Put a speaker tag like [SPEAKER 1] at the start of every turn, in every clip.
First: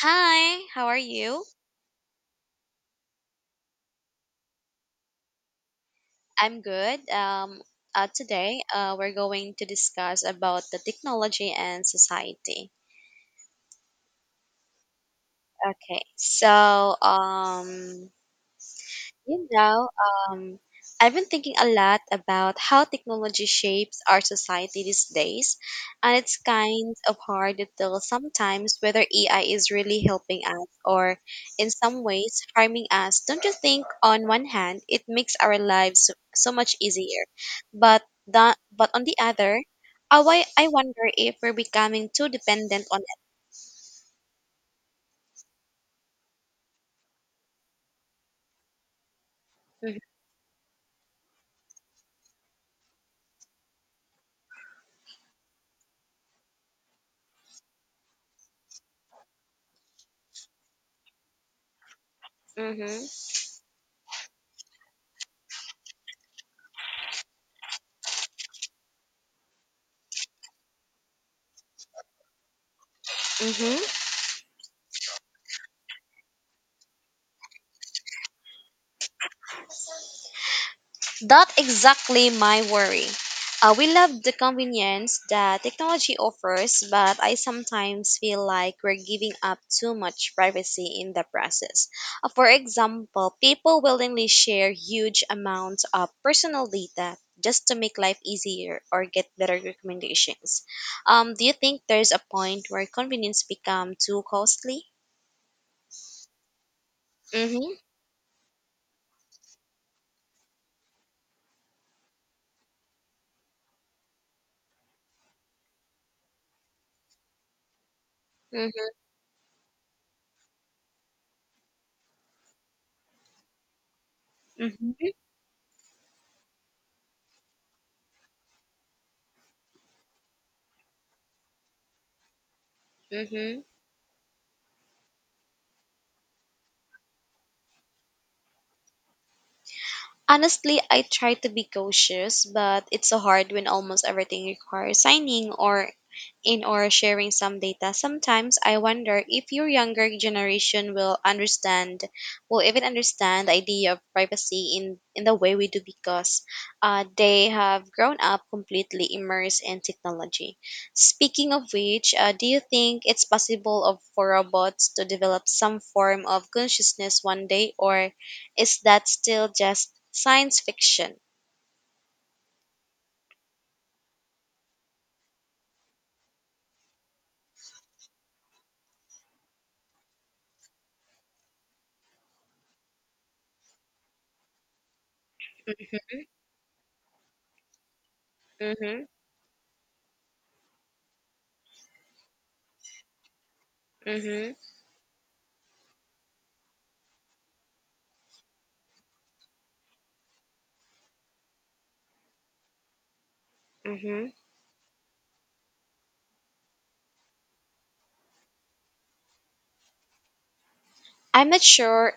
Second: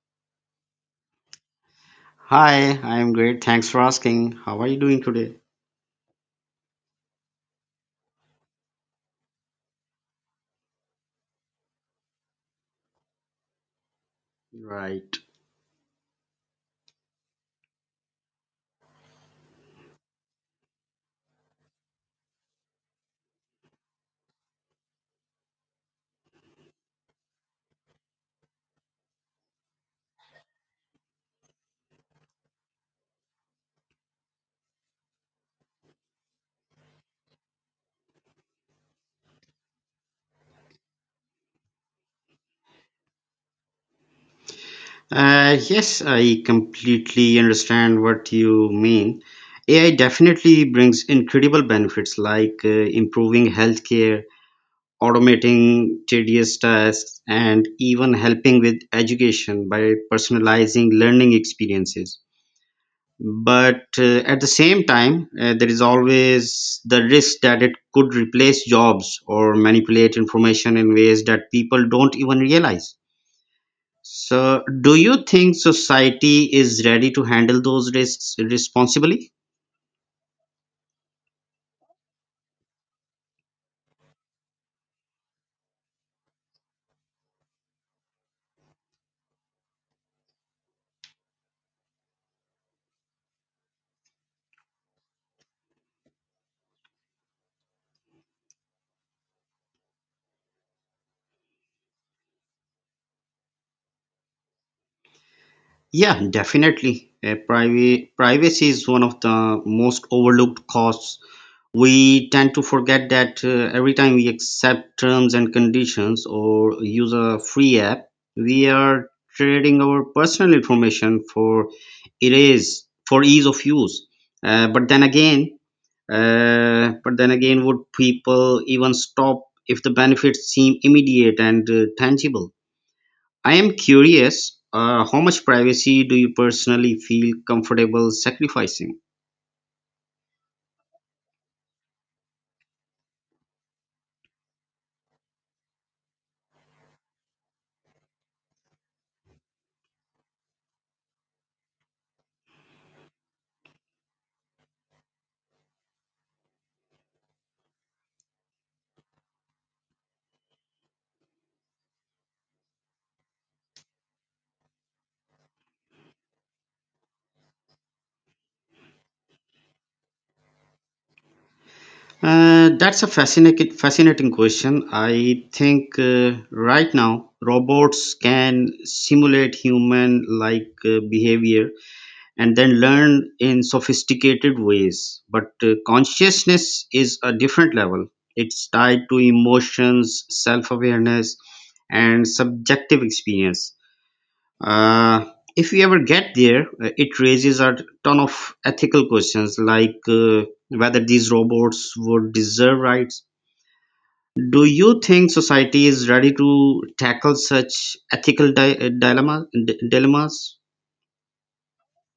[SPEAKER 1] Hi, how are you?
[SPEAKER 2] Hi, I'm great. Thanks for asking. How are you doing today?
[SPEAKER 1] I'm good. Today, we're going to discuss about the technology and society.
[SPEAKER 2] Right.
[SPEAKER 1] Okay, so um, You know, um, I've been thinking a lot about how technology shapes our society these days, and it's kind of hard to tell sometimes whether AI is really helping us or, in some ways, harming us. Don't you think, on one hand, it makes our lives so much easier, but on the other, I wonder if we're becoming too dependent on
[SPEAKER 2] Yes, I completely understand what you mean. AI
[SPEAKER 1] it.
[SPEAKER 2] definitely brings incredible benefits like improving healthcare, automating tedious tasks, and even helping with education by personalizing learning experiences.
[SPEAKER 1] hmm
[SPEAKER 2] But at the same time, there is always the risk that it could replace jobs or manipulate information in ways that people don't even realize.
[SPEAKER 1] hmm
[SPEAKER 2] So do you think society is ready to handle those risks responsibly?
[SPEAKER 1] That's exactly my worry. We love the convenience that technology offers, but I sometimes feel like we're giving up too much privacy in the process. For example, people willingly share huge amounts of personal data just to make life easier or get better recommendations. Do you think there's a point where convenience become too costly?
[SPEAKER 2] Yeah, definitely.
[SPEAKER 1] Mm-hmm,
[SPEAKER 2] Privacy is one of the most overlooked costs. We tend to forget that every time we accept terms and conditions or use a free app, we
[SPEAKER 1] mm-hmm,
[SPEAKER 2] are trading our personal information for it is for ease of use. Uh, but then
[SPEAKER 1] mm-hmm,
[SPEAKER 2] again, uh, but then again, would people even stop if the benefits seem immediate and, tangible? I
[SPEAKER 1] mm-hmm.
[SPEAKER 2] am curious. How much privacy do you personally feel comfortable sacrificing?
[SPEAKER 1] Honestly, I try to be cautious, but it's so hard when almost everything requires signing or sharing some data. Sometimes I wonder if your younger generation will understand, will even understand the idea of privacy in the way we do because they have grown up completely immersed in technology. Speaking of which, do you think it's for robots to develop some form of consciousness one day, or is that still just science fiction?
[SPEAKER 2] That's a fascinating question. I think right now robots can simulate human-like behavior and then learn in sophisticated ways. But consciousness is a different level. It's tied
[SPEAKER 1] Mhm.
[SPEAKER 2] to emotions, self-awareness, and subjective experience.
[SPEAKER 1] Mhm.
[SPEAKER 2] Uh, if we ever get there, it raises a ton of ethical questions like, whether these robots would deserve rights.
[SPEAKER 1] Mhm.
[SPEAKER 2] Do you think society is ready to tackle such ethical dilemmas?
[SPEAKER 1] I'm not sure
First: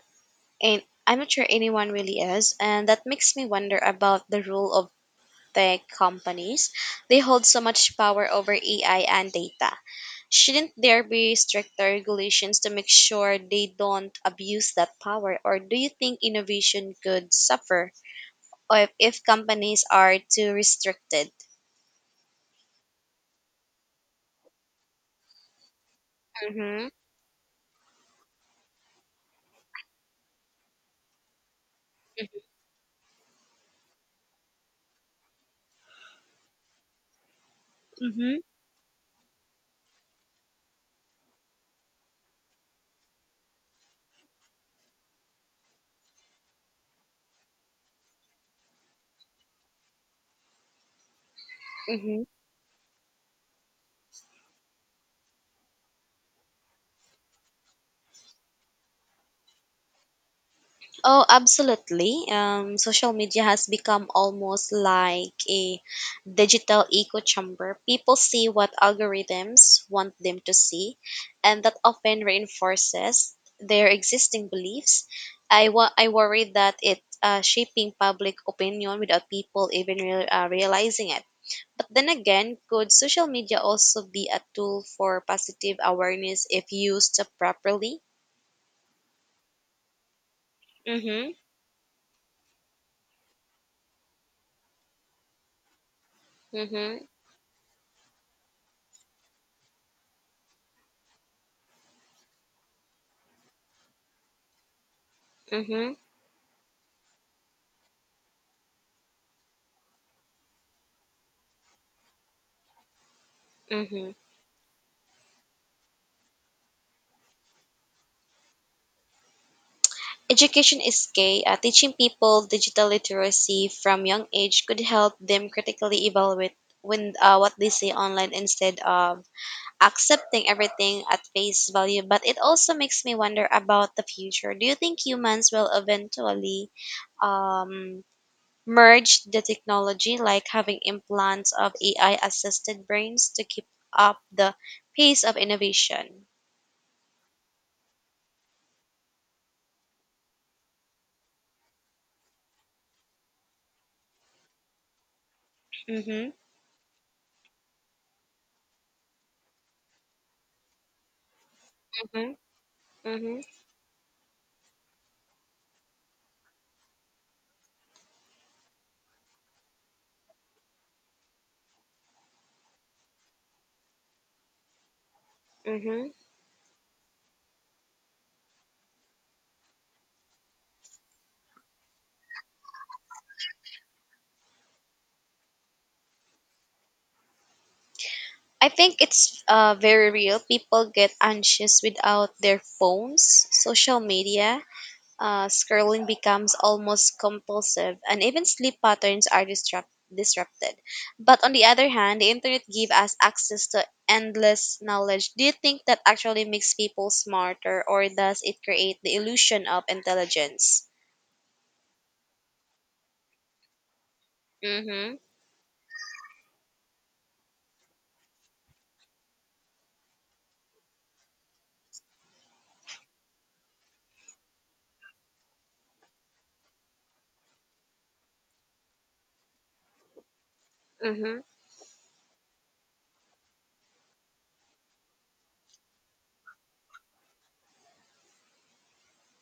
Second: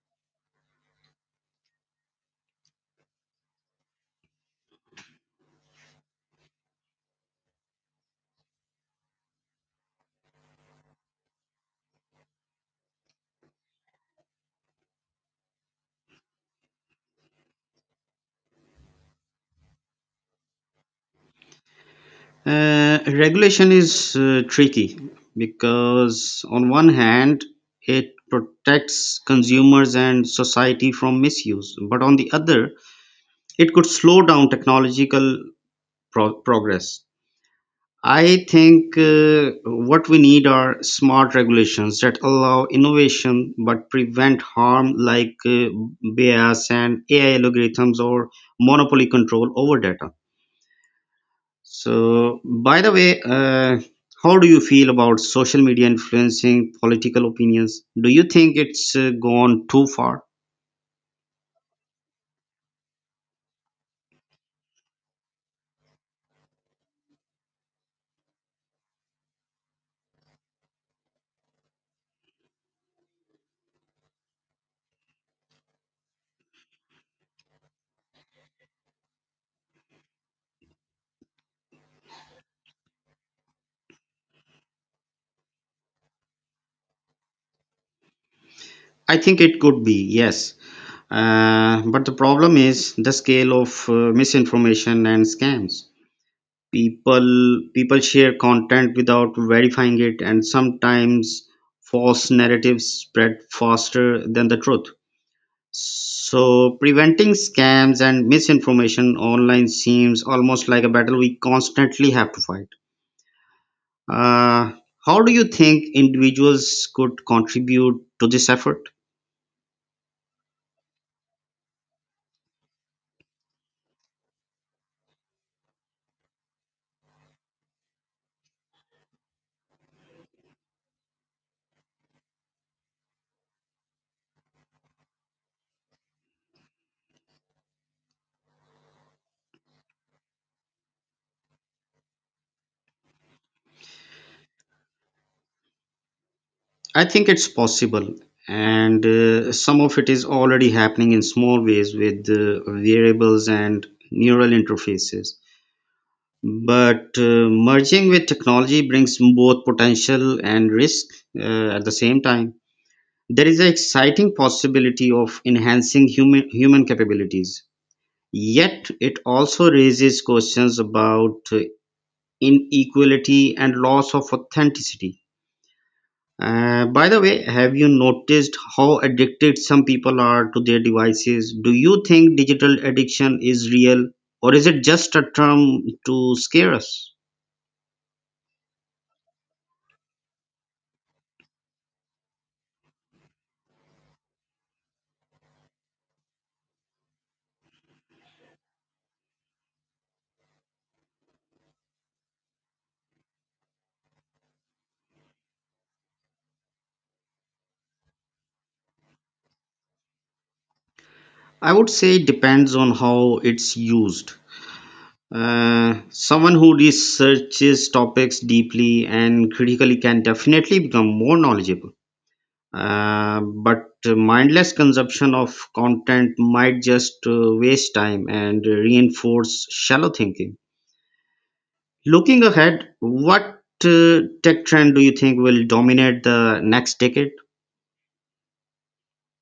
[SPEAKER 1] and I'm not sure anyone really is, and that makes me wonder about the role of tech companies. They hold so much power over AI and data. Shouldn't there be stricter regulations to make sure they don't abuse that power, or do you think innovation could suffer or if companies are too restricted?
[SPEAKER 2] Regulation is tricky because, on one
[SPEAKER 1] Mhm.
[SPEAKER 2] hand, it protects consumers and society from misuse, but on the other, it could slow down technological progress.
[SPEAKER 1] Mhm.
[SPEAKER 2] I think what we need are smart regulations that allow innovation but prevent harm like, bias and AI algorithms or monopoly control over data.
[SPEAKER 1] Mhm.
[SPEAKER 2] So, by the way, how do you feel about social media influencing political opinions? Do you think it's gone too far?
[SPEAKER 1] Oh, absolutely. Social media has become almost like a digital echo chamber. People see what algorithms want them to see, and that often reinforces their existing beliefs. I worry that it's shaping public opinion without people even realizing it. But then again, could social media also be a tool for positive awareness if used properly?
[SPEAKER 2] I think it could be, yes.
[SPEAKER 1] Mm-hmm,
[SPEAKER 2] But the problem is the scale of misinformation and scams.
[SPEAKER 1] mm-hmm,
[SPEAKER 2] People share content without verifying it, and sometimes false narratives spread faster than the truth.
[SPEAKER 1] mm-hmm,
[SPEAKER 2] So preventing scams and misinformation online seems almost like a battle we constantly have to fight.
[SPEAKER 1] mm-hmm.
[SPEAKER 2] uh, how do you think individuals could contribute to this effort?
[SPEAKER 1] Education is key. Teaching people digital literacy from young age could help them critically evaluate when what they see online instead of accepting everything at face value. But it also makes me wonder about the future. Do you think humans will eventually um, merge the technology, like having implants of AI assisted brains to keep up the pace of innovation?
[SPEAKER 2] I think it's possible, and some of it is already happening in small ways with, variables and neural interfaces.
[SPEAKER 1] Mm-hmm.
[SPEAKER 2] But merging with technology brings both potential and risk at the same
[SPEAKER 1] Mm-hmm.
[SPEAKER 2] time.
[SPEAKER 1] Mm-hmm.
[SPEAKER 2] There is an exciting possibility of enhancing human capabilities. Yet, it also raises questions about, inequality and loss of authenticity.
[SPEAKER 1] Mm-hmm.
[SPEAKER 2] By the way, have you noticed how addicted some people are to their devices? Do you think digital addiction is real, or is it just a term to scare us?
[SPEAKER 1] I think it's very real. People get anxious without their phones, social media. Scrolling becomes almost compulsive, and even sleep patterns are disrupted. But on the other hand, the internet gives us access to endless knowledge. Do you think that actually makes people smarter, or does it create the illusion of intelligence?
[SPEAKER 2] I would say it depends on how it's used.
[SPEAKER 1] Mm-hmm.
[SPEAKER 2] Someone who researches topics deeply and critically can definitely become more knowledgeable. But mindless consumption of content might just, waste time and reinforce shallow thinking.
[SPEAKER 1] Mm-hmm.
[SPEAKER 2] Looking ahead, what tech trend do you think will dominate the next decade?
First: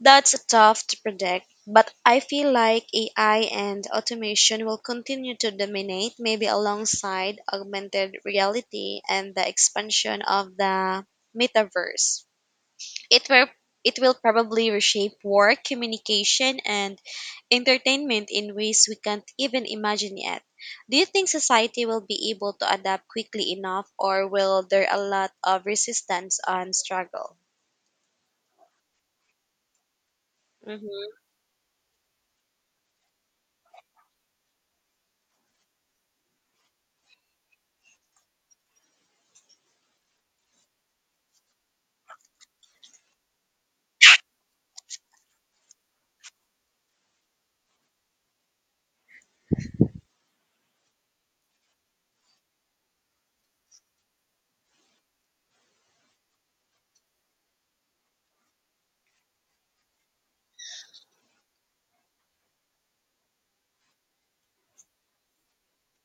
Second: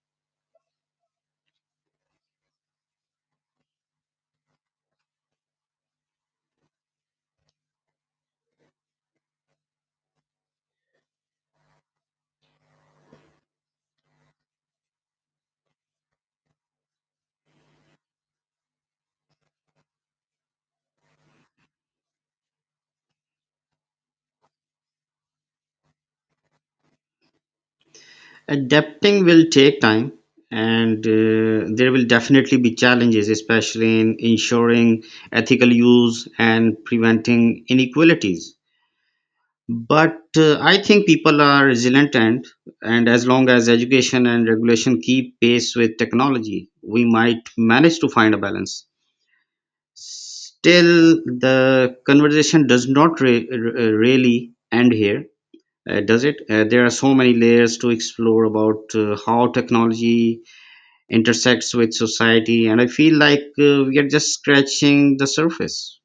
[SPEAKER 1] That's tough to predict, but I feel like AI and automation will continue to dominate, maybe alongside augmented reality and the expansion of the metaverse. It will it will probably reshape work, communication, and entertainment in ways we can't even imagine yet. Do you think society will be able to adapt quickly enough, or will there a lot of resistance and struggle?
[SPEAKER 2] Adapting will take time, and
[SPEAKER 1] Mhm.
[SPEAKER 2] there will definitely be challenges, especially in ensuring ethical use and preventing inequalities. But I think people are resilient, and as long as education and regulation keep pace with technology, we might manage to find a balance. Still, the conversation does not really end here, does it? There are so many layers to explore about how technology intersects with society, and I feel like we are just scratching the surface.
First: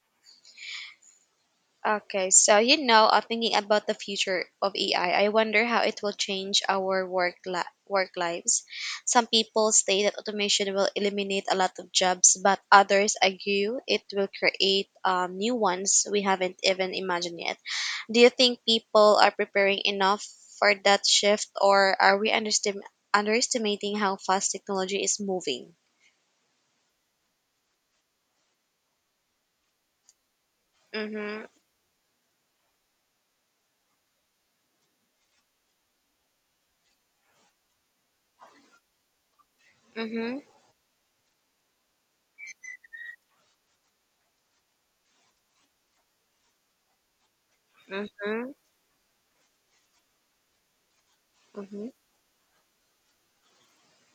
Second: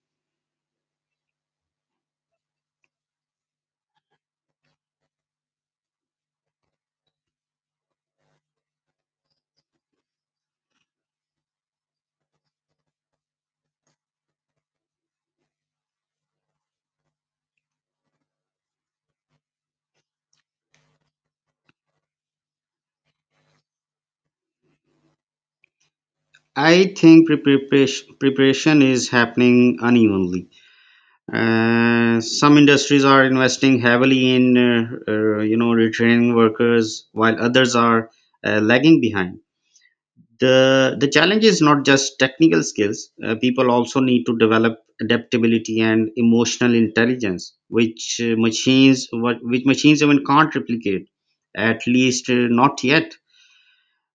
[SPEAKER 1] Okay, so thinking about the future of AI, I wonder how it will change our work lives. Some people say that automation will eliminate a lot of jobs, but others argue it will create new ones we haven't even imagined yet. Do you think people are preparing enough for that shift, or are we underestimating how fast technology is moving?
[SPEAKER 2] I think preparation is happening unevenly.
[SPEAKER 1] Mm-hmm.
[SPEAKER 2] Some industries are investing heavily in, retraining workers, while others are, lagging behind.
[SPEAKER 1] Mm-hmm.
[SPEAKER 2] The challenge is not just technical skills. People also need to develop adaptability and emotional intelligence, which,
[SPEAKER 1] Mm-hmm.
[SPEAKER 2] machines what which machines even can't replicate, at
[SPEAKER 1] Mm-hmm.
[SPEAKER 2] least, not yet.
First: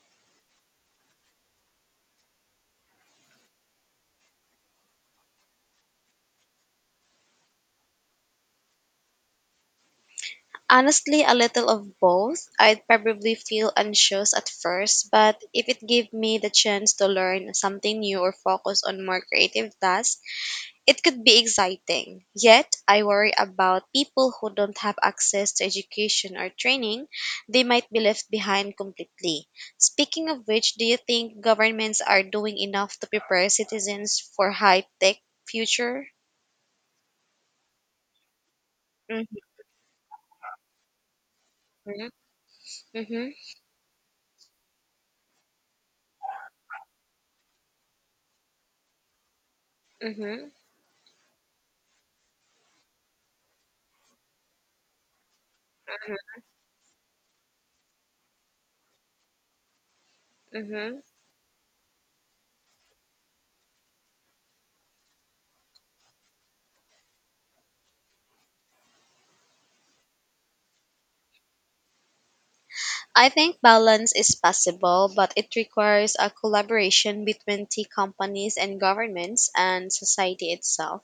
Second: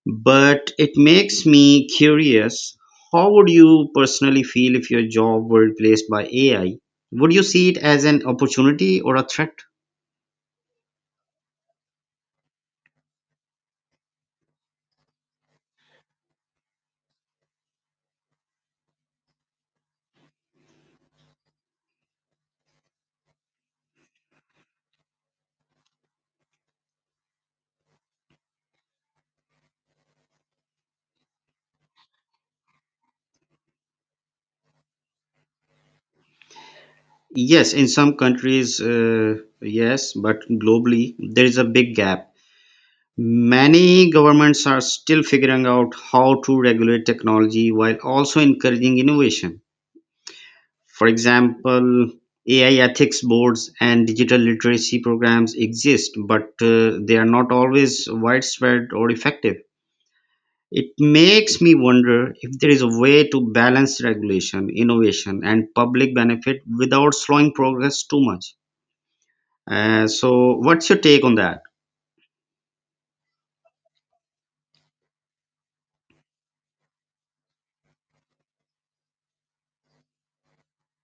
[SPEAKER 2] But it makes me curious, how would you personally feel if your job were replaced by AI? Would you see it as an opportunity or a threat?
[SPEAKER 1] Honestly, a little of both. I'd probably feel anxious at first, but if it gave me the chance to learn something new or focus on more creative tasks, it could be exciting. Yet, I worry about people who don't have access to education or training. They might be left behind completely. Speaking of which, do you think governments are doing enough to prepare citizens for high-tech future?
[SPEAKER 2] Yes, in some countries,
[SPEAKER 1] Mm-hmm.
[SPEAKER 2] yes, but globally there is a big
[SPEAKER 1] Mm-hmm.
[SPEAKER 2] gap.
[SPEAKER 1] Mm-hmm.
[SPEAKER 2] Many governments are still figuring out how to regulate technology while also encouraging innovation. For example, AI ethics boards and digital literacy programs exist, but they are not always widespread or effective. It
[SPEAKER 1] Mm-hmm.
[SPEAKER 2] makes me wonder if there is a way to balance regulation, innovation, and public benefit without slowing progress too much. So, what's your take on that?
[SPEAKER 1] I think balance is possible, but it requires a collaboration between tea companies and governments and society itself.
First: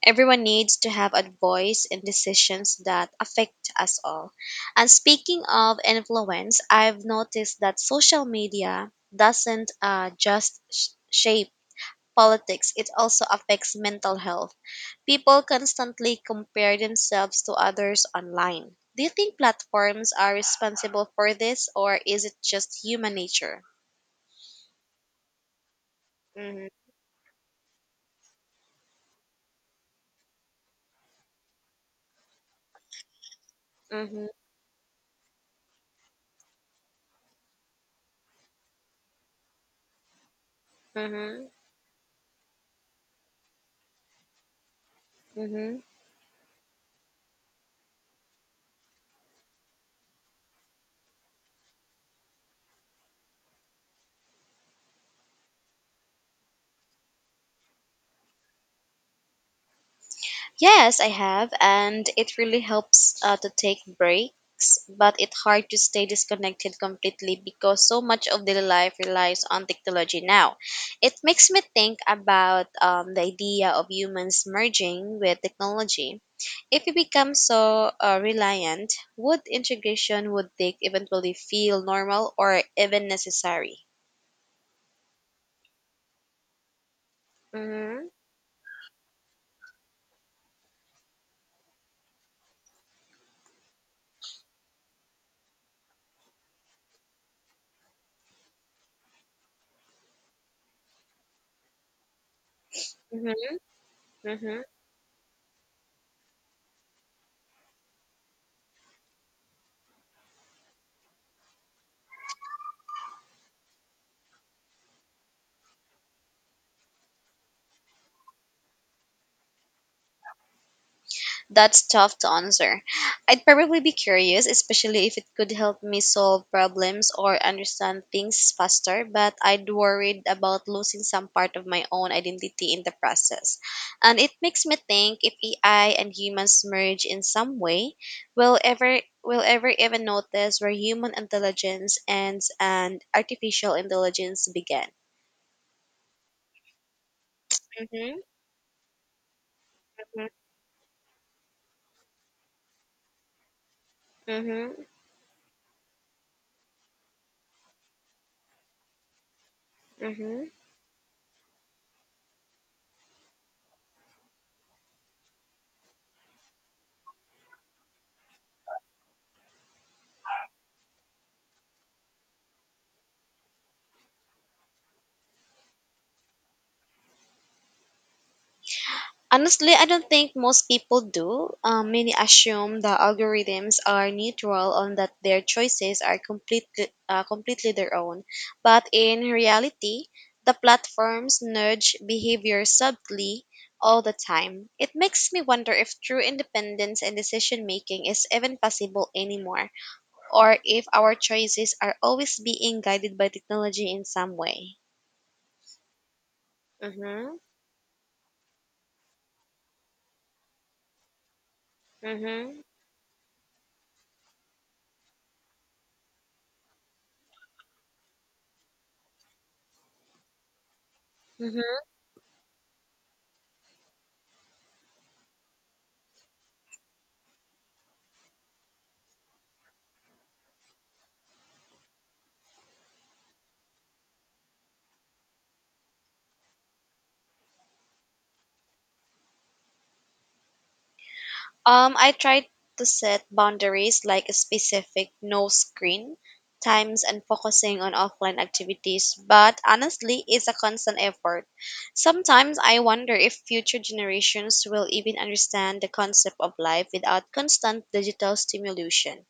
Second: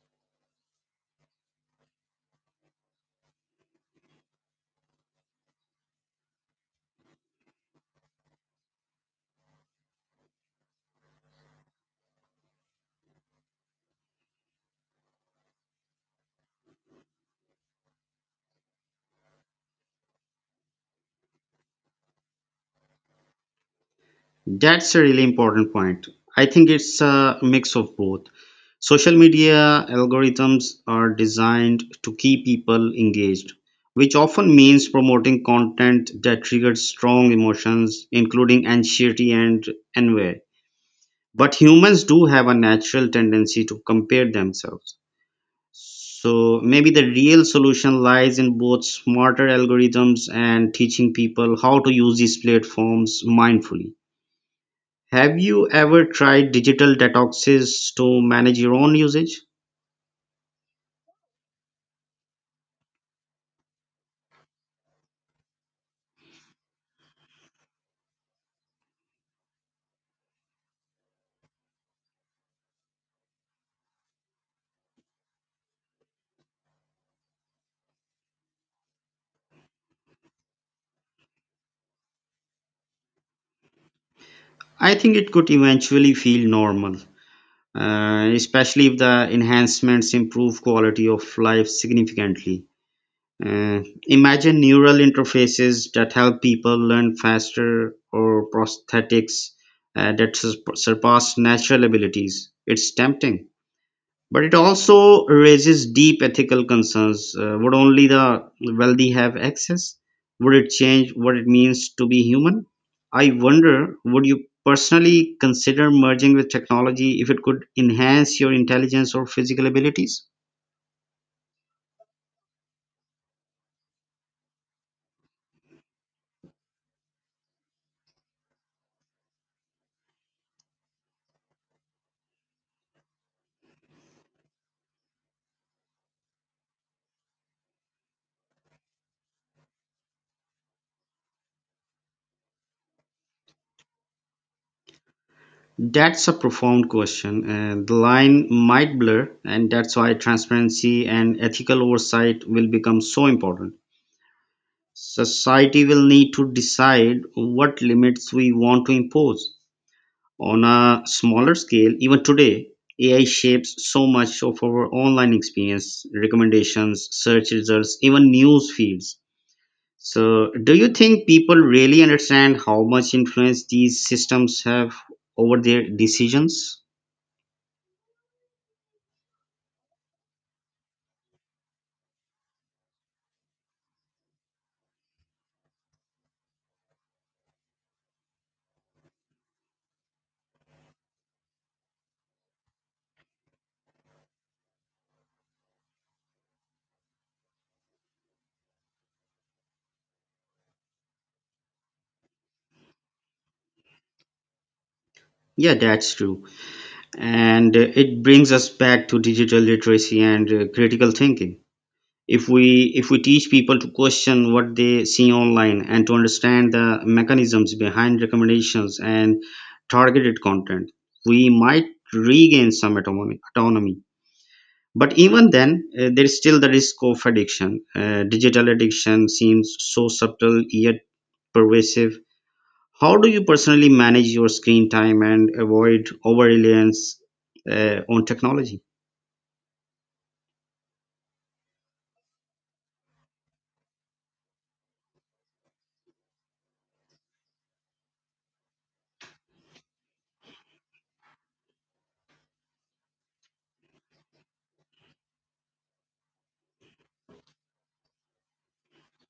[SPEAKER 1] Everyone needs to have a voice in decisions that affect us all. And speaking of influence, I've noticed that social media doesn't shape politics, it also affects mental health. People constantly compare themselves to others online. Do you think platforms are responsible for this, or is it just human nature?
[SPEAKER 2] That's a really important point. I
[SPEAKER 1] Mm-hmm,
[SPEAKER 2] think it's a mix of both. Social media algorithms are designed to keep people engaged, which
[SPEAKER 1] mm-hmm,
[SPEAKER 2] often means promoting content that triggers strong emotions, including anxiety and envy.
[SPEAKER 1] mm-hmm,
[SPEAKER 2] But humans do have a natural tendency to compare themselves.
[SPEAKER 1] mm-hmm.
[SPEAKER 2] So maybe the real solution lies in both smarter algorithms and teaching people how to use these platforms mindfully. Have you ever tried digital detoxes to manage your own usage?
[SPEAKER 1] Yes, I have, and it really helps to take breaks, but it's hard to stay disconnected completely because so much of daily life relies on technology now. It makes me think about the idea of humans merging with technology. If we become so reliant, would integration would they eventually feel normal or even necessary?
[SPEAKER 2] I think it could eventually feel normal,
[SPEAKER 1] Mm-hmm.
[SPEAKER 2] especially if the enhancements improve quality of life significantly. Imagine neural interfaces that help people learn faster, or prosthetics surpass natural abilities. It's tempting. But it
[SPEAKER 1] Mm-hmm.
[SPEAKER 2] also raises deep ethical concerns. Would only the wealthy have access? Would it change what it means to be human? I wonder, would you personally consider merging with technology if it could enhance your intelligence or physical abilities?
[SPEAKER 1] That's tough to answer. I'd probably be curious, especially if it could help me solve problems or understand things faster, but I'd worried about losing some part of my own identity in the process. And it makes me think if AI and humans merge in some way, will ever even notice where human intelligence ends and artificial intelligence begin.
[SPEAKER 2] That's a profound question. The
[SPEAKER 1] Mhm.
[SPEAKER 2] line might blur, and that's why
[SPEAKER 1] Mhm.
[SPEAKER 2] transparency and ethical oversight will become so important.
[SPEAKER 1] Mhm.
[SPEAKER 2] Society will need to decide what limits we want to impose.
[SPEAKER 1] Mhm.
[SPEAKER 2] On a smaller scale, even today, AI shapes so much of our online experience: recommendations, search results, even news feeds. So, do you think people really understand how much influence these systems have over their decisions?
[SPEAKER 1] Honestly, I don't think most people do. Many assume the algorithms are neutral and that their choices are completely, completely their own. But in reality, the platforms nudge behavior subtly all the time. It makes me wonder if true independence and decision making is even possible anymore, or if our choices are always being guided by technology in some way.
[SPEAKER 2] Yeah, that's true.
[SPEAKER 1] Mm-hmm.
[SPEAKER 2] And it brings us back to digital literacy and, critical thinking. if
[SPEAKER 1] Mm-hmm.
[SPEAKER 2] we if we teach people to question what they see online and to understand the mechanisms behind recommendations and targeted content, we might regain some autonomy. But even then, there is still the risk of addiction. Digital addiction seems so subtle yet pervasive. How do you personally manage your screen time and avoid over reliance, on technology?
[SPEAKER 1] I try to set boundaries like a specific no screen times and focusing on offline activities, but honestly, it's a constant effort. Sometimes I wonder if future generations will even understand the concept of life without constant digital stimulation.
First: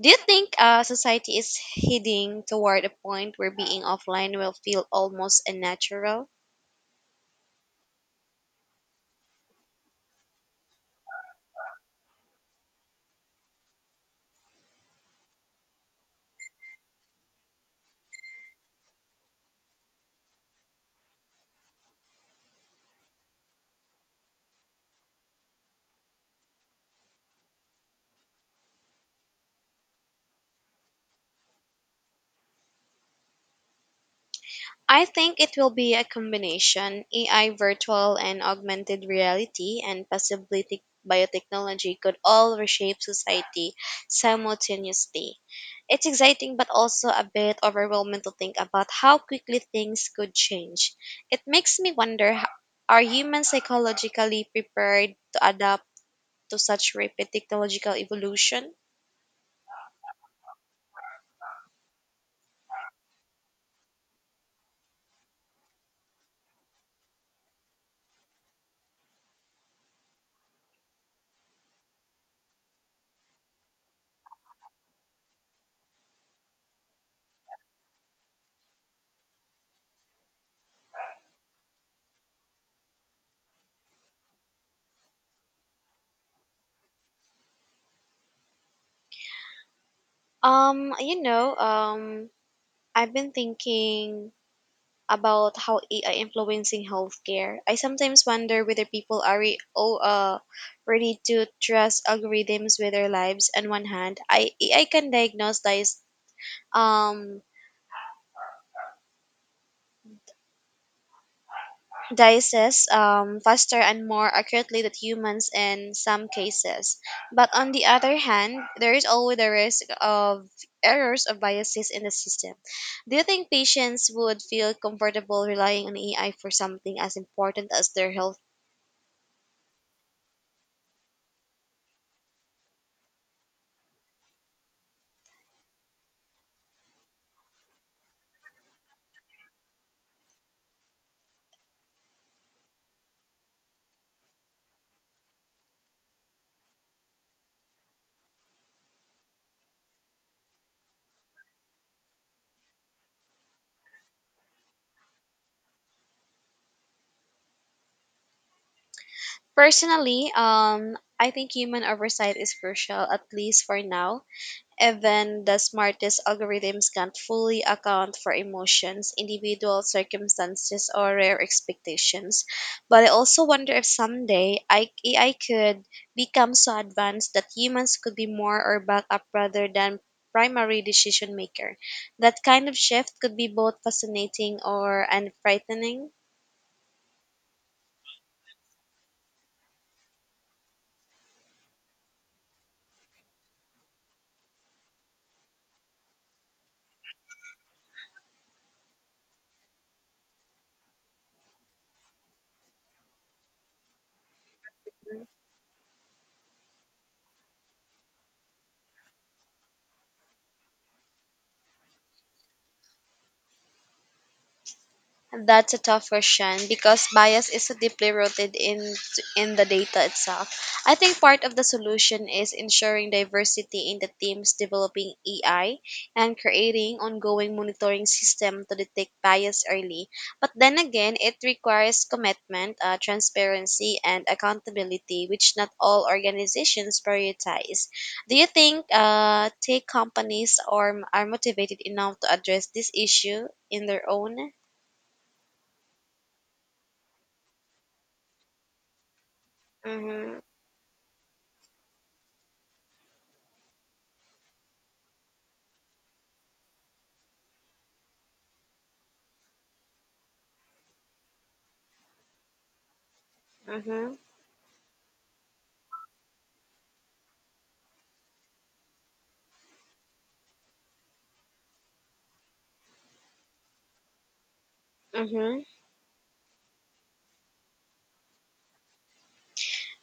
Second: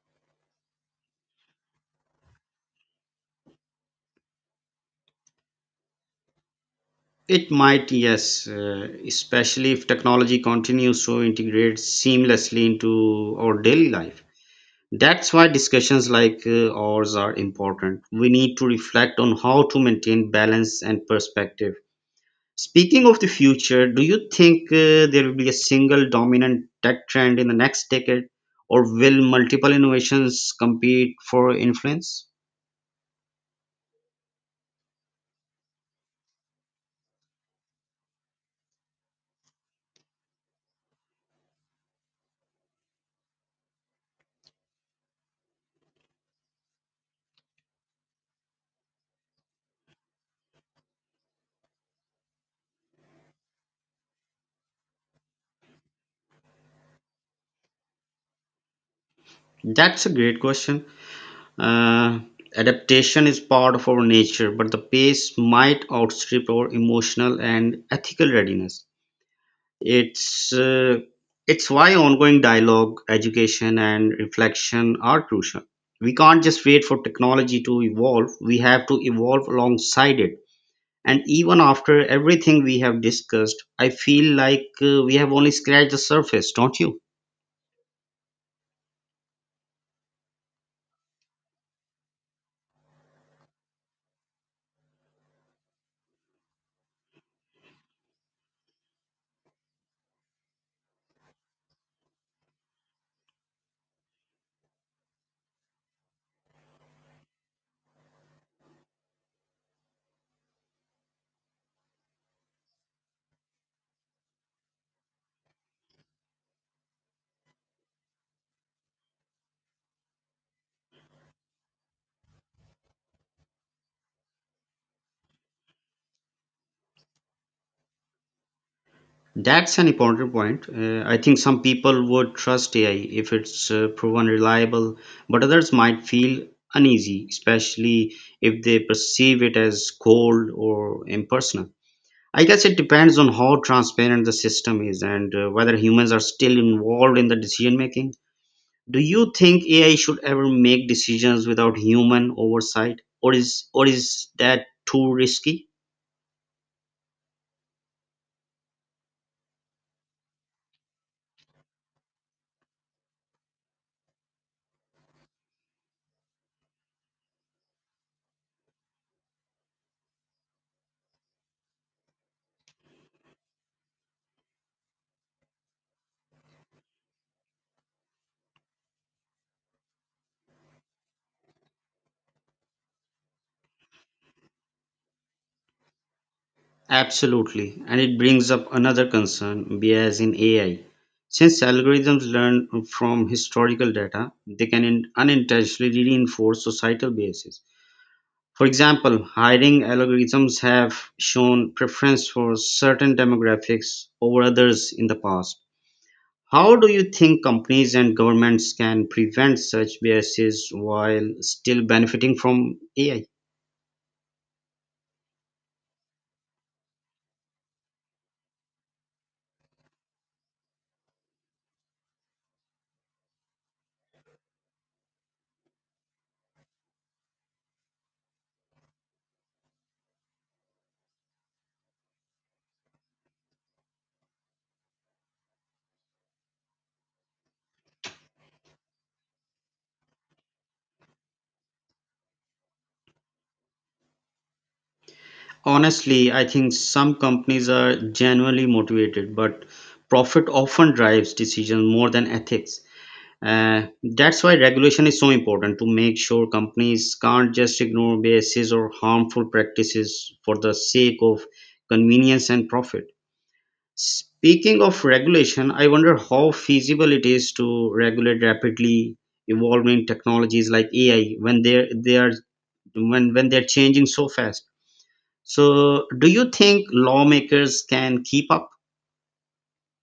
[SPEAKER 1] Do you think society is heading toward a point where being offline will feel almost unnatural?
[SPEAKER 2] It might, yes, especially if technology continues to integrate seamlessly into our daily life. That's why discussions like, ours are important. We need to reflect on how to maintain balance and perspective. Speaking of the future, do you think there will be a single dominant tech trend in the next decade, or will multiple innovations compete for influence?
[SPEAKER 1] I think it will be a combination. AI, virtual and augmented reality, and possibly biotechnology could all reshape society simultaneously. It's exciting but also a bit overwhelming to think about how quickly things could change. It makes me wonder are humans psychologically prepared to adapt to such rapid technological evolution?
[SPEAKER 2] That's a great question. Uh, Adaptation is part of our nature, but the pace might outstrip our emotional and ethical readiness. It's uh, it's why ongoing dialogue, education, and reflection are crucial. We can't just wait for technology to evolve. We have to evolve alongside it. And even after everything we have discussed, I feel like we have only scratched the surface, don't you?
[SPEAKER 1] Um, you know, um, I've been thinking about how AI influencing healthcare. I sometimes wonder whether people are ready to trust algorithms with their lives. On one hand, I AI can diagnose dies um diseases faster and more accurately than humans in some cases. But on the other hand, there is always the risk of errors or biases in the system. Do you think patients would feel comfortable relying on AI for something as important as their health?
[SPEAKER 2] That's an important point. I think some people would trust AI if it's proven reliable, but others might feel uneasy, especially if they perceive it as cold or impersonal. I guess it depends on how transparent the system is, and whether humans are still involved in the decision making. Do you think AI should ever make decisions without human oversight, or is that too risky?
[SPEAKER 1] Personally, I think human oversight is crucial, at least for now. Even the smartest algorithms can't fully account for emotions, individual circumstances, or rare expectations. But I also wonder if someday AI could become so advanced that humans could be more or backup rather than primary decision maker. That kind of shift could be both fascinating or and frightening.
[SPEAKER 2] Absolutely. And it brings up another concern: bias in AI. Since algorithms learn from historical data, they can unintentionally reinforce societal biases. For example, hiring algorithms have shown preference for certain demographics over others in the past. How do you think companies and governments can prevent such biases while still benefiting from AI?
[SPEAKER 1] That's a tough question because bias is so deeply rooted in the data itself. I think part of the solution is ensuring diversity in the teams developing AI and creating ongoing monitoring system to detect bias early. But then again, it requires commitment, transparency, and accountability, which not all organizations prioritize. Do you think tech companies are motivated enough to address this issue in their own?
[SPEAKER 2] Honestly, I think some companies are genuinely motivated, but
[SPEAKER 1] Mm-hmm,
[SPEAKER 2] profit often drives decisions more than ethics. Uh, that's why regulation is so important, to make sure companies can't just ignore biases or harmful practices for the sake of convenience and profit.
[SPEAKER 1] mm-hmm,
[SPEAKER 2] Speaking of regulation, I wonder how feasible it is to regulate rapidly evolving technologies like AI when they're, they are when they're changing so fast.
[SPEAKER 1] mm-hmm.
[SPEAKER 2] So, do you think lawmakers can keep up?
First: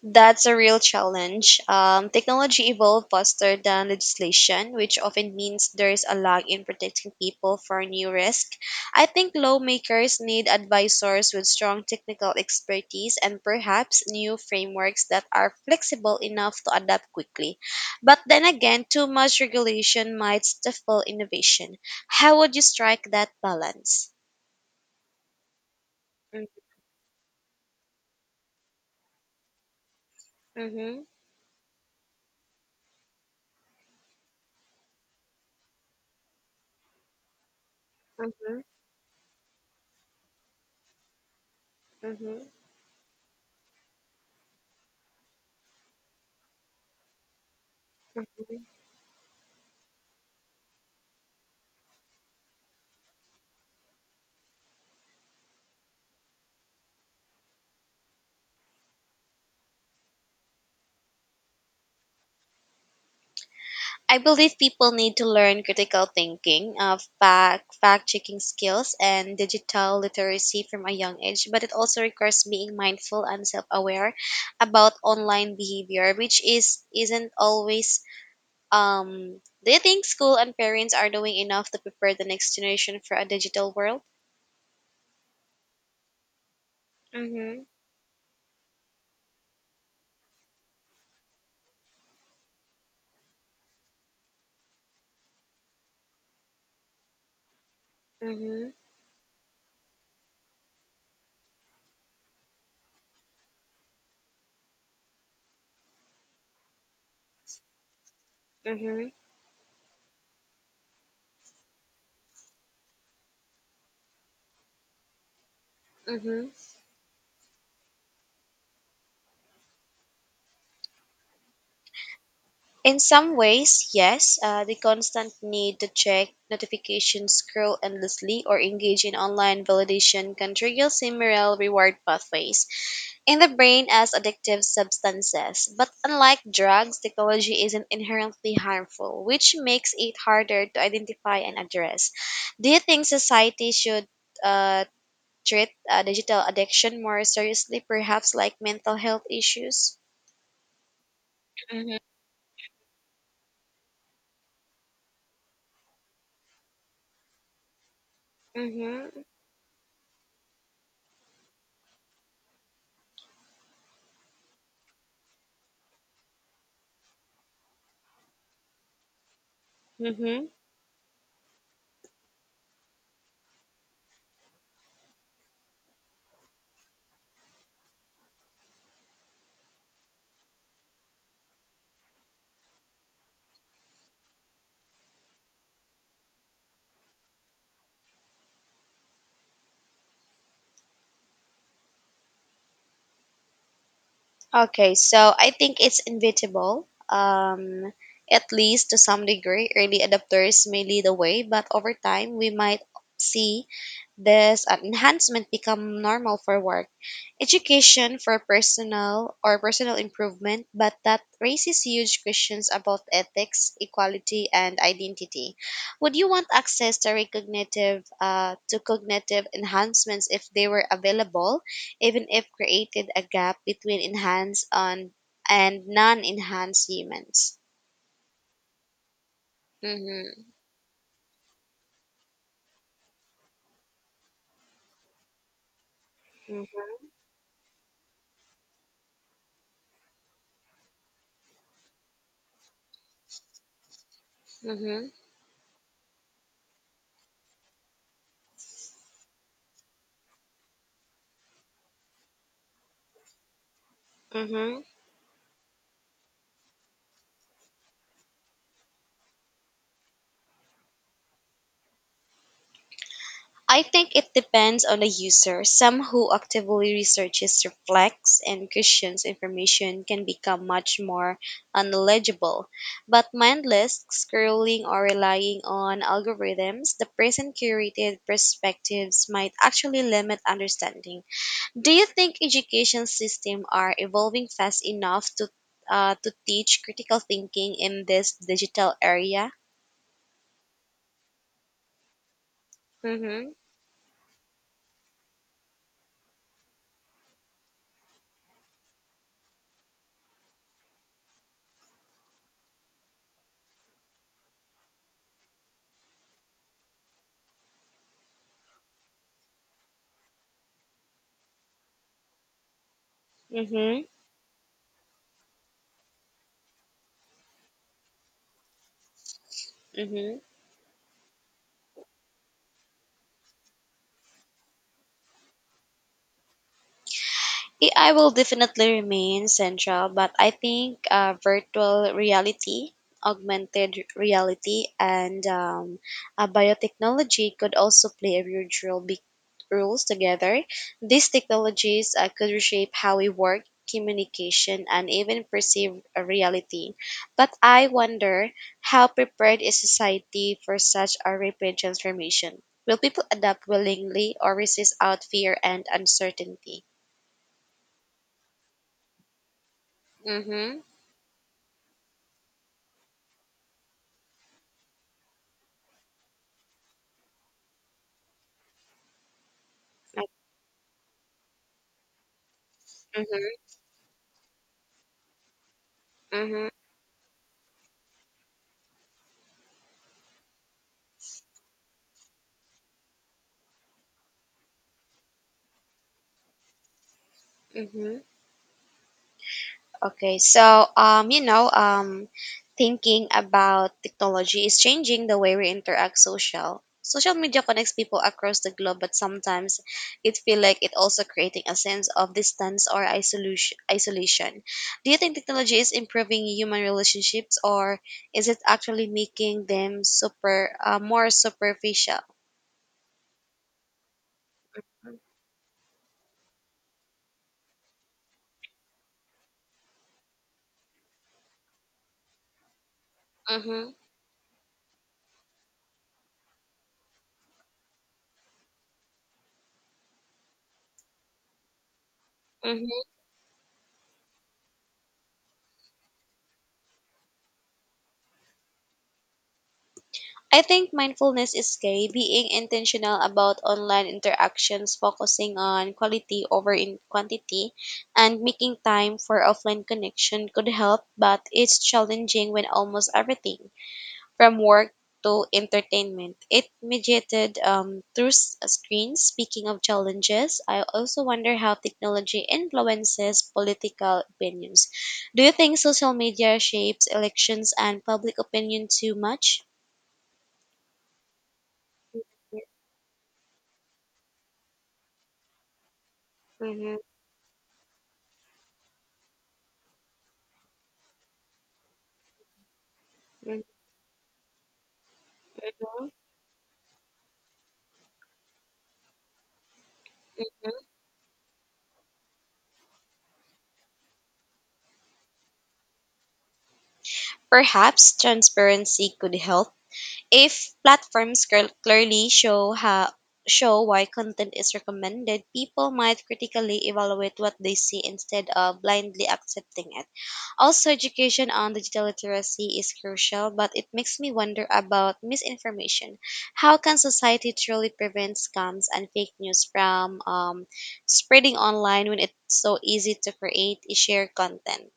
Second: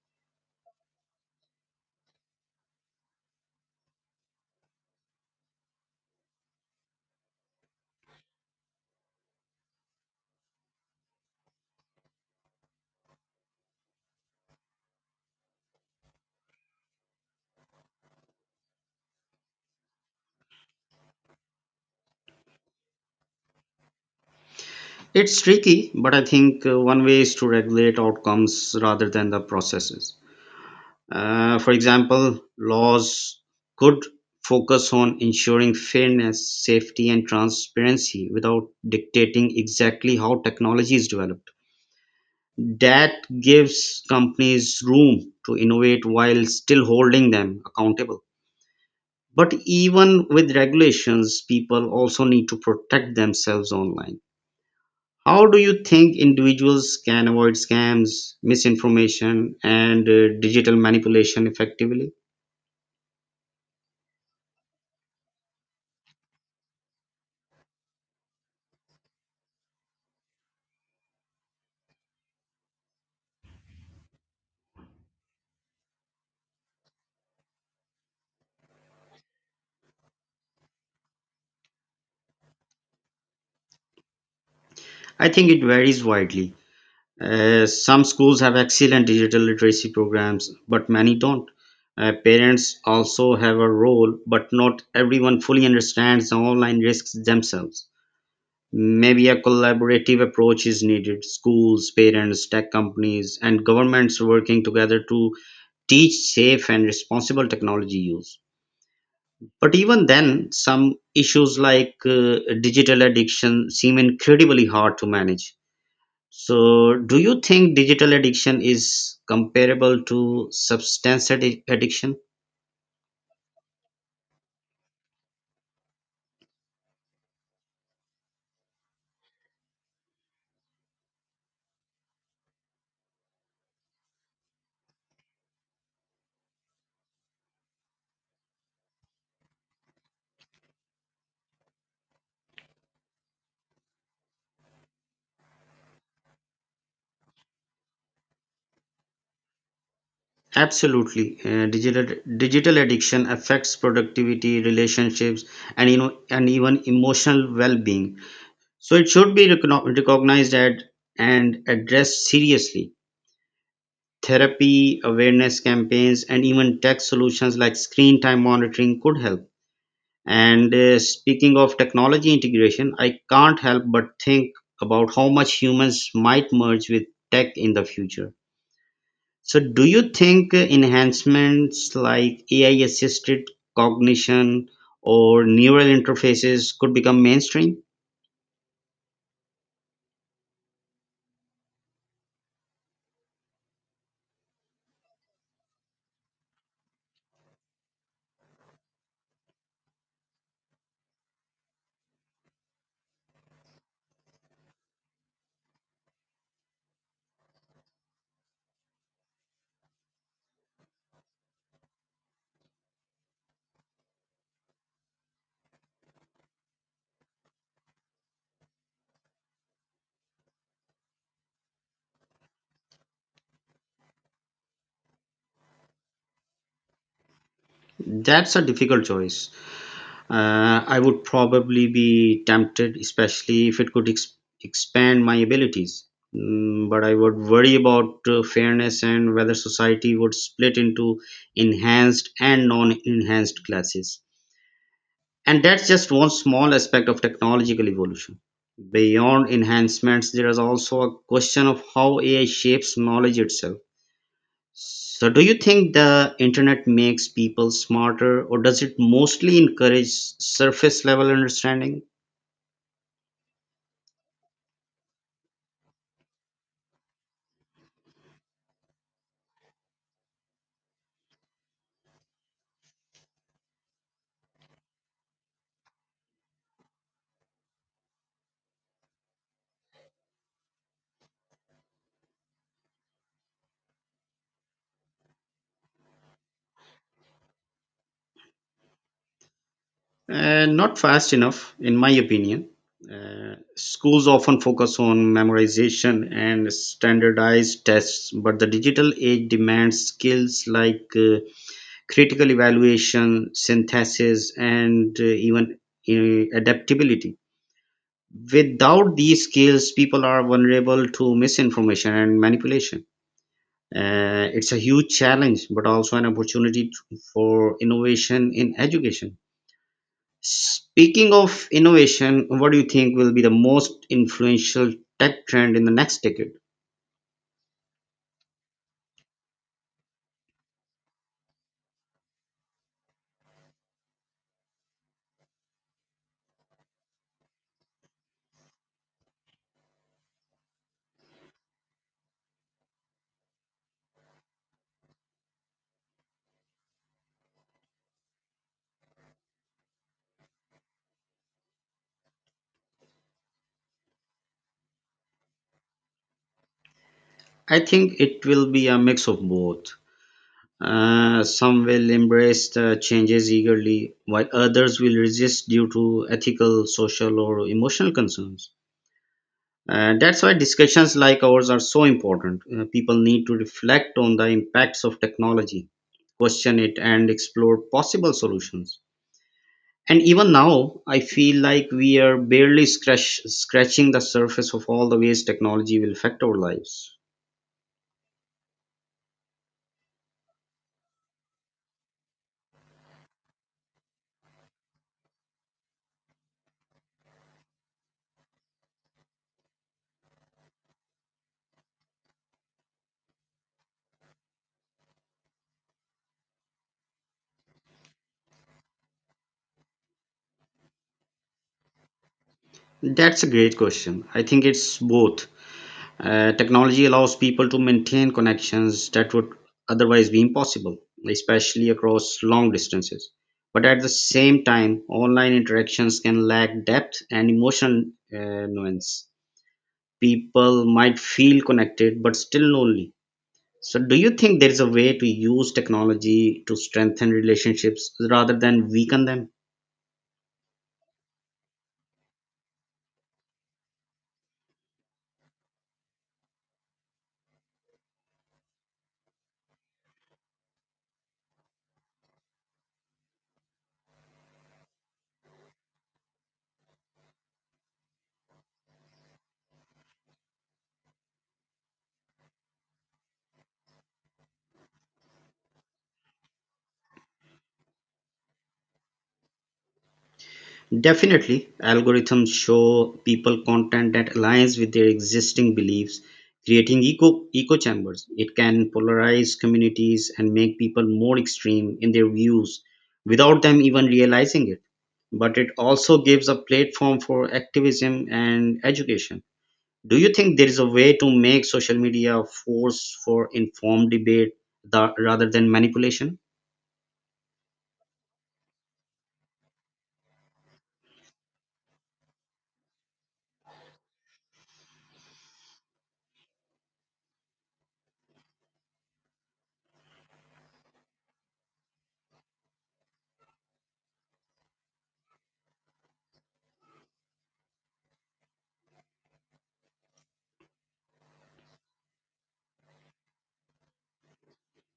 [SPEAKER 1] That's a real challenge. Technology evolved faster than legislation, which often means there's a lag in protecting people for new risk. I think lawmakers need advisors with strong technical expertise and perhaps new frameworks that are flexible enough to adapt quickly. But then again, too much regulation might stifle innovation. How would you strike that balance?
[SPEAKER 2] It's tricky, but I think one way is to regulate outcomes rather than the processes.
[SPEAKER 1] Mm-hmm,
[SPEAKER 2] For example, laws could focus on ensuring fairness, safety, and transparency
[SPEAKER 1] mm-hmm,
[SPEAKER 2] without dictating exactly how technology is developed.
[SPEAKER 1] mm-hmm.
[SPEAKER 2] That gives companies room to innovate while still holding them accountable. But even with regulations, people also need to protect themselves online. How do you think individuals can avoid scams, misinformation, and, digital manipulation effectively?
[SPEAKER 1] I believe people need to learn critical thinking, fact checking skills, and digital literacy from a young age. But it also requires being mindful and self aware about online behavior, which is isn't always. Um, do you think school and parents are doing enough to prepare the next generation for a digital world?
[SPEAKER 2] I think it varies widely.
[SPEAKER 1] Mm-hmm.
[SPEAKER 2] Some schools have excellent digital literacy programs, but many don't. Parents also have a role, but not everyone fully understands the online risks themselves.
[SPEAKER 1] Mm-hmm.
[SPEAKER 2] Maybe a collaborative approach is needed: schools, parents, tech companies, and governments working together to teach safe and responsible technology use.
[SPEAKER 1] Mm-hmm.
[SPEAKER 2] But even then, some issues like digital addiction seem incredibly hard to manage.
[SPEAKER 1] Mm-hmm.
[SPEAKER 2] So, do you think digital addiction is comparable to addiction?
[SPEAKER 1] In some ways, yes, the constant need to check notifications, scroll endlessly, or engage in online validation can trigger similar reward pathways in the brain as addictive substances. But unlike drugs, technology isn't inherently harmful, which makes it harder to identify and address. Do you think society should uh, treat digital addiction more seriously, perhaps like mental health issues?
[SPEAKER 2] Absolutely.
[SPEAKER 1] Mm-hmm.
[SPEAKER 2] Digital addiction affects productivity, relationships, and even emotional well-being. So it
[SPEAKER 1] Mm-hmm.
[SPEAKER 2] should be recognized at and addressed seriously. Therapy, awareness campaigns, and even tech solutions like screen time monitoring could help.
[SPEAKER 1] Mm-hmm.
[SPEAKER 2] And speaking of technology integration, I can't help but think about how much humans might merge with tech in the future. So, do you think enhancements like AI assisted cognition or neural interfaces could become mainstream?
[SPEAKER 1] Okay, so I think it's inevitable. At least to some degree, early adopters may lead the way, but over time we might see this enhancement become normal for work, education for personal or personal improvement, but that raises huge questions about ethics, equality, and identity. Would you want access to recognitive to cognitive enhancements if they were available, even if created a gap between enhanced on and non-enhanced humans?
[SPEAKER 2] That's a difficult choice.
[SPEAKER 1] Mm-hmm.
[SPEAKER 2] I would probably be tempted, especially if it could expand my abilities. But I would worry about fairness and whether society would split into enhanced and non enhanced classes.
[SPEAKER 1] Mm-hmm.
[SPEAKER 2] And that's just one small aspect of technological evolution. Beyond enhancements, there is also a question of how AI shapes knowledge itself.
[SPEAKER 1] Mm-hmm.
[SPEAKER 2] So, do you think the internet makes people smarter, or does it mostly encourage surface level understanding?
[SPEAKER 1] I think it depends on the user. Some who actively researches, reflects, and questions information can become much more knowledgeable. But mindless scrolling or relying on algorithms, the present curated perspectives might actually limit understanding. Do you think education systems are evolving fast enough to teach critical thinking in this digital area?
[SPEAKER 2] Not fast enough, in my opinion.
[SPEAKER 1] Mm-hmm.
[SPEAKER 2] Schools often focus on memorization and standardized tests, but the digital age demands skills like critical evaluation, synthesis, and even adaptability. Without these skills, people are vulnerable to misinformation and manipulation.
[SPEAKER 1] Mm-hmm.
[SPEAKER 2] It's a huge challenge, but also an opportunity for innovation in education.
[SPEAKER 1] Mm-hmm.
[SPEAKER 2] Speaking of innovation, what do you think will be the most influential tech trend in the next decade?
[SPEAKER 1] AI will definitely remain central, but I think virtual reality, augmented reality, and biotechnology could also play a huge roles together. These technologies could reshape how we work, communication, and even perceive a reality. But I wonder how prepared is society for such a rapid transformation? Will people adapt willingly or resist out fear and uncertainty?
[SPEAKER 2] I think it will be a mix of both.
[SPEAKER 1] Mm-hmm.
[SPEAKER 2] Some will embrace the changes eagerly, while others will resist due to ethical, social, or emotional concerns. That's why discussions like ours are so important. People need to
[SPEAKER 1] Mm-hmm,
[SPEAKER 2] reflect on the impacts of technology,
[SPEAKER 1] mm-hmm,
[SPEAKER 2] question it, and explore possible solutions. And even now, I feel like we are barely scratching the surface of all the ways technology will affect our lives.
[SPEAKER 1] mm-hmm. Okay, so um, you know, um, Thinking about technology is changing the way we interact social. Social media connects people across the globe, but sometimes it feel like it also creating a sense of distance or isolation. Isolation. Do you think technology is improving human relationships, or is it actually making them more superficial?
[SPEAKER 2] That's a great question. I think it's both. Technology allows people to maintain connections that would otherwise be impossible, especially across long distances. But
[SPEAKER 1] Mm-hmm,
[SPEAKER 2] at the same time, online interactions can lack depth and emotional nuance. People might feel connected but still
[SPEAKER 1] mm-hmm.
[SPEAKER 2] lonely. So, do you think there is a way to use technology to strengthen relationships rather than weaken them?
[SPEAKER 1] I think mindfulness is key, being intentional about online interactions, focusing on quality over in quantity, and making time for offline connection could help, but it's challenging when almost everything, from work to entertainment, it mediated screens. Speaking of challenges, I also wonder how technology influences political opinions. Do you think social media shapes elections and public opinion too much?
[SPEAKER 2] Definitely, algorithms show people content that aligns with their existing beliefs,
[SPEAKER 1] Mhm.
[SPEAKER 2] creating echo chambers. It can polarize communities and make people more extreme in their views without them even realizing it. But it
[SPEAKER 1] Mhm.
[SPEAKER 2] also gives a platform for activism and education. Do you think there is a way to make social media a force for informed debate rather than manipulation?
[SPEAKER 1] Perhaps transparency could help. If platforms cl- clearly show how show why content is recommended, people might critically evaluate what they see instead of blindly accepting it. Also, education on digital literacy is crucial, but it makes me wonder about misinformation. How can society truly prevent scams and fake news from spreading online when it's so easy to create share content?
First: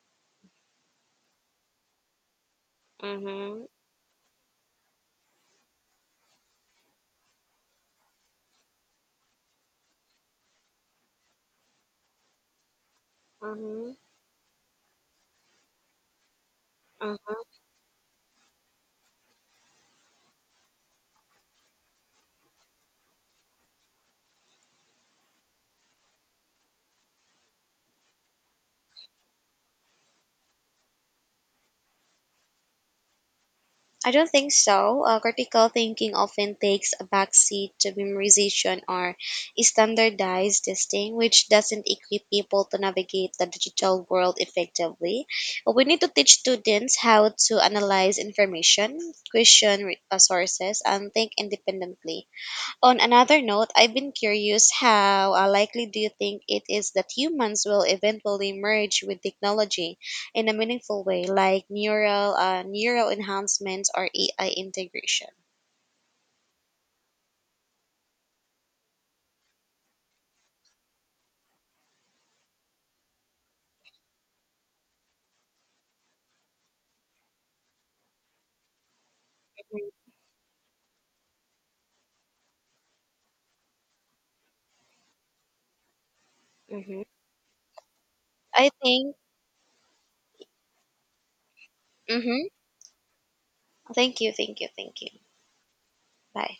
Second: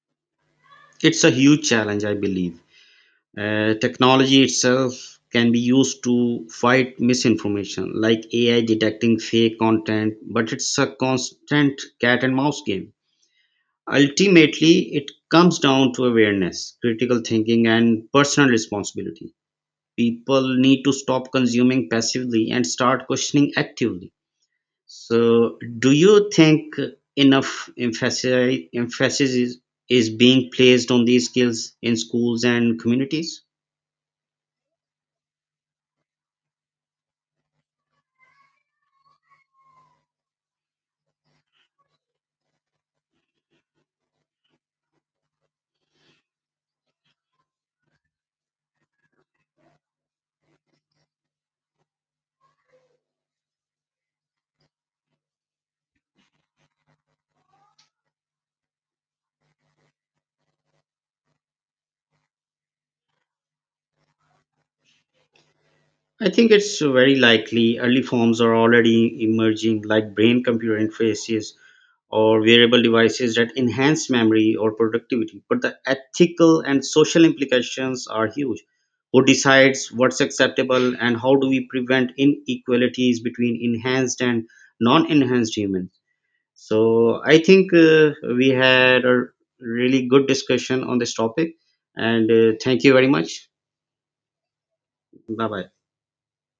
[SPEAKER 2] It's a huge challenge, I believe.
[SPEAKER 1] Mhm.
[SPEAKER 2] Technology itself can be used to fight misinformation, like AI detecting fake content, but it's a constant cat and mouse game.
[SPEAKER 1] hmm
[SPEAKER 2] Ultimately, it comes down to awareness,
[SPEAKER 1] hmm
[SPEAKER 2] critical thinking, and personal responsibility. People need to stop consuming passively and start questioning actively. So, do you think enough is being placed on these skills in schools and communities?
[SPEAKER 1] I don't think so. Critical thinking often takes a backseat to memorization or standardized testing, which doesn't equip people to navigate the digital world effectively. We need to teach students how to analyze information, sources, and think independently. On another note, I've been curious how likely do you think it is that humans will eventually merge with technology in a meaningful way, like neural enhancements or AI integration?
[SPEAKER 2] I think it's very likely. Early forms are already emerging, like brain computer interfaces or wearable devices that enhance memory or productivity. But the ethical and social implications are huge. Who decides what's acceptable, and how do we prevent inequalities between enhanced and non enhanced humans?
[SPEAKER 1] Mm-hmm.
[SPEAKER 2] So I think we
[SPEAKER 1] I
[SPEAKER 2] had
[SPEAKER 1] think.
[SPEAKER 2] a really good discussion on this topic, and
[SPEAKER 1] Mm-hmm.
[SPEAKER 2] thank you very much.
[SPEAKER 1] Thank you, thank you, thank you.
[SPEAKER 2] Bye bye.
[SPEAKER 1] Bye.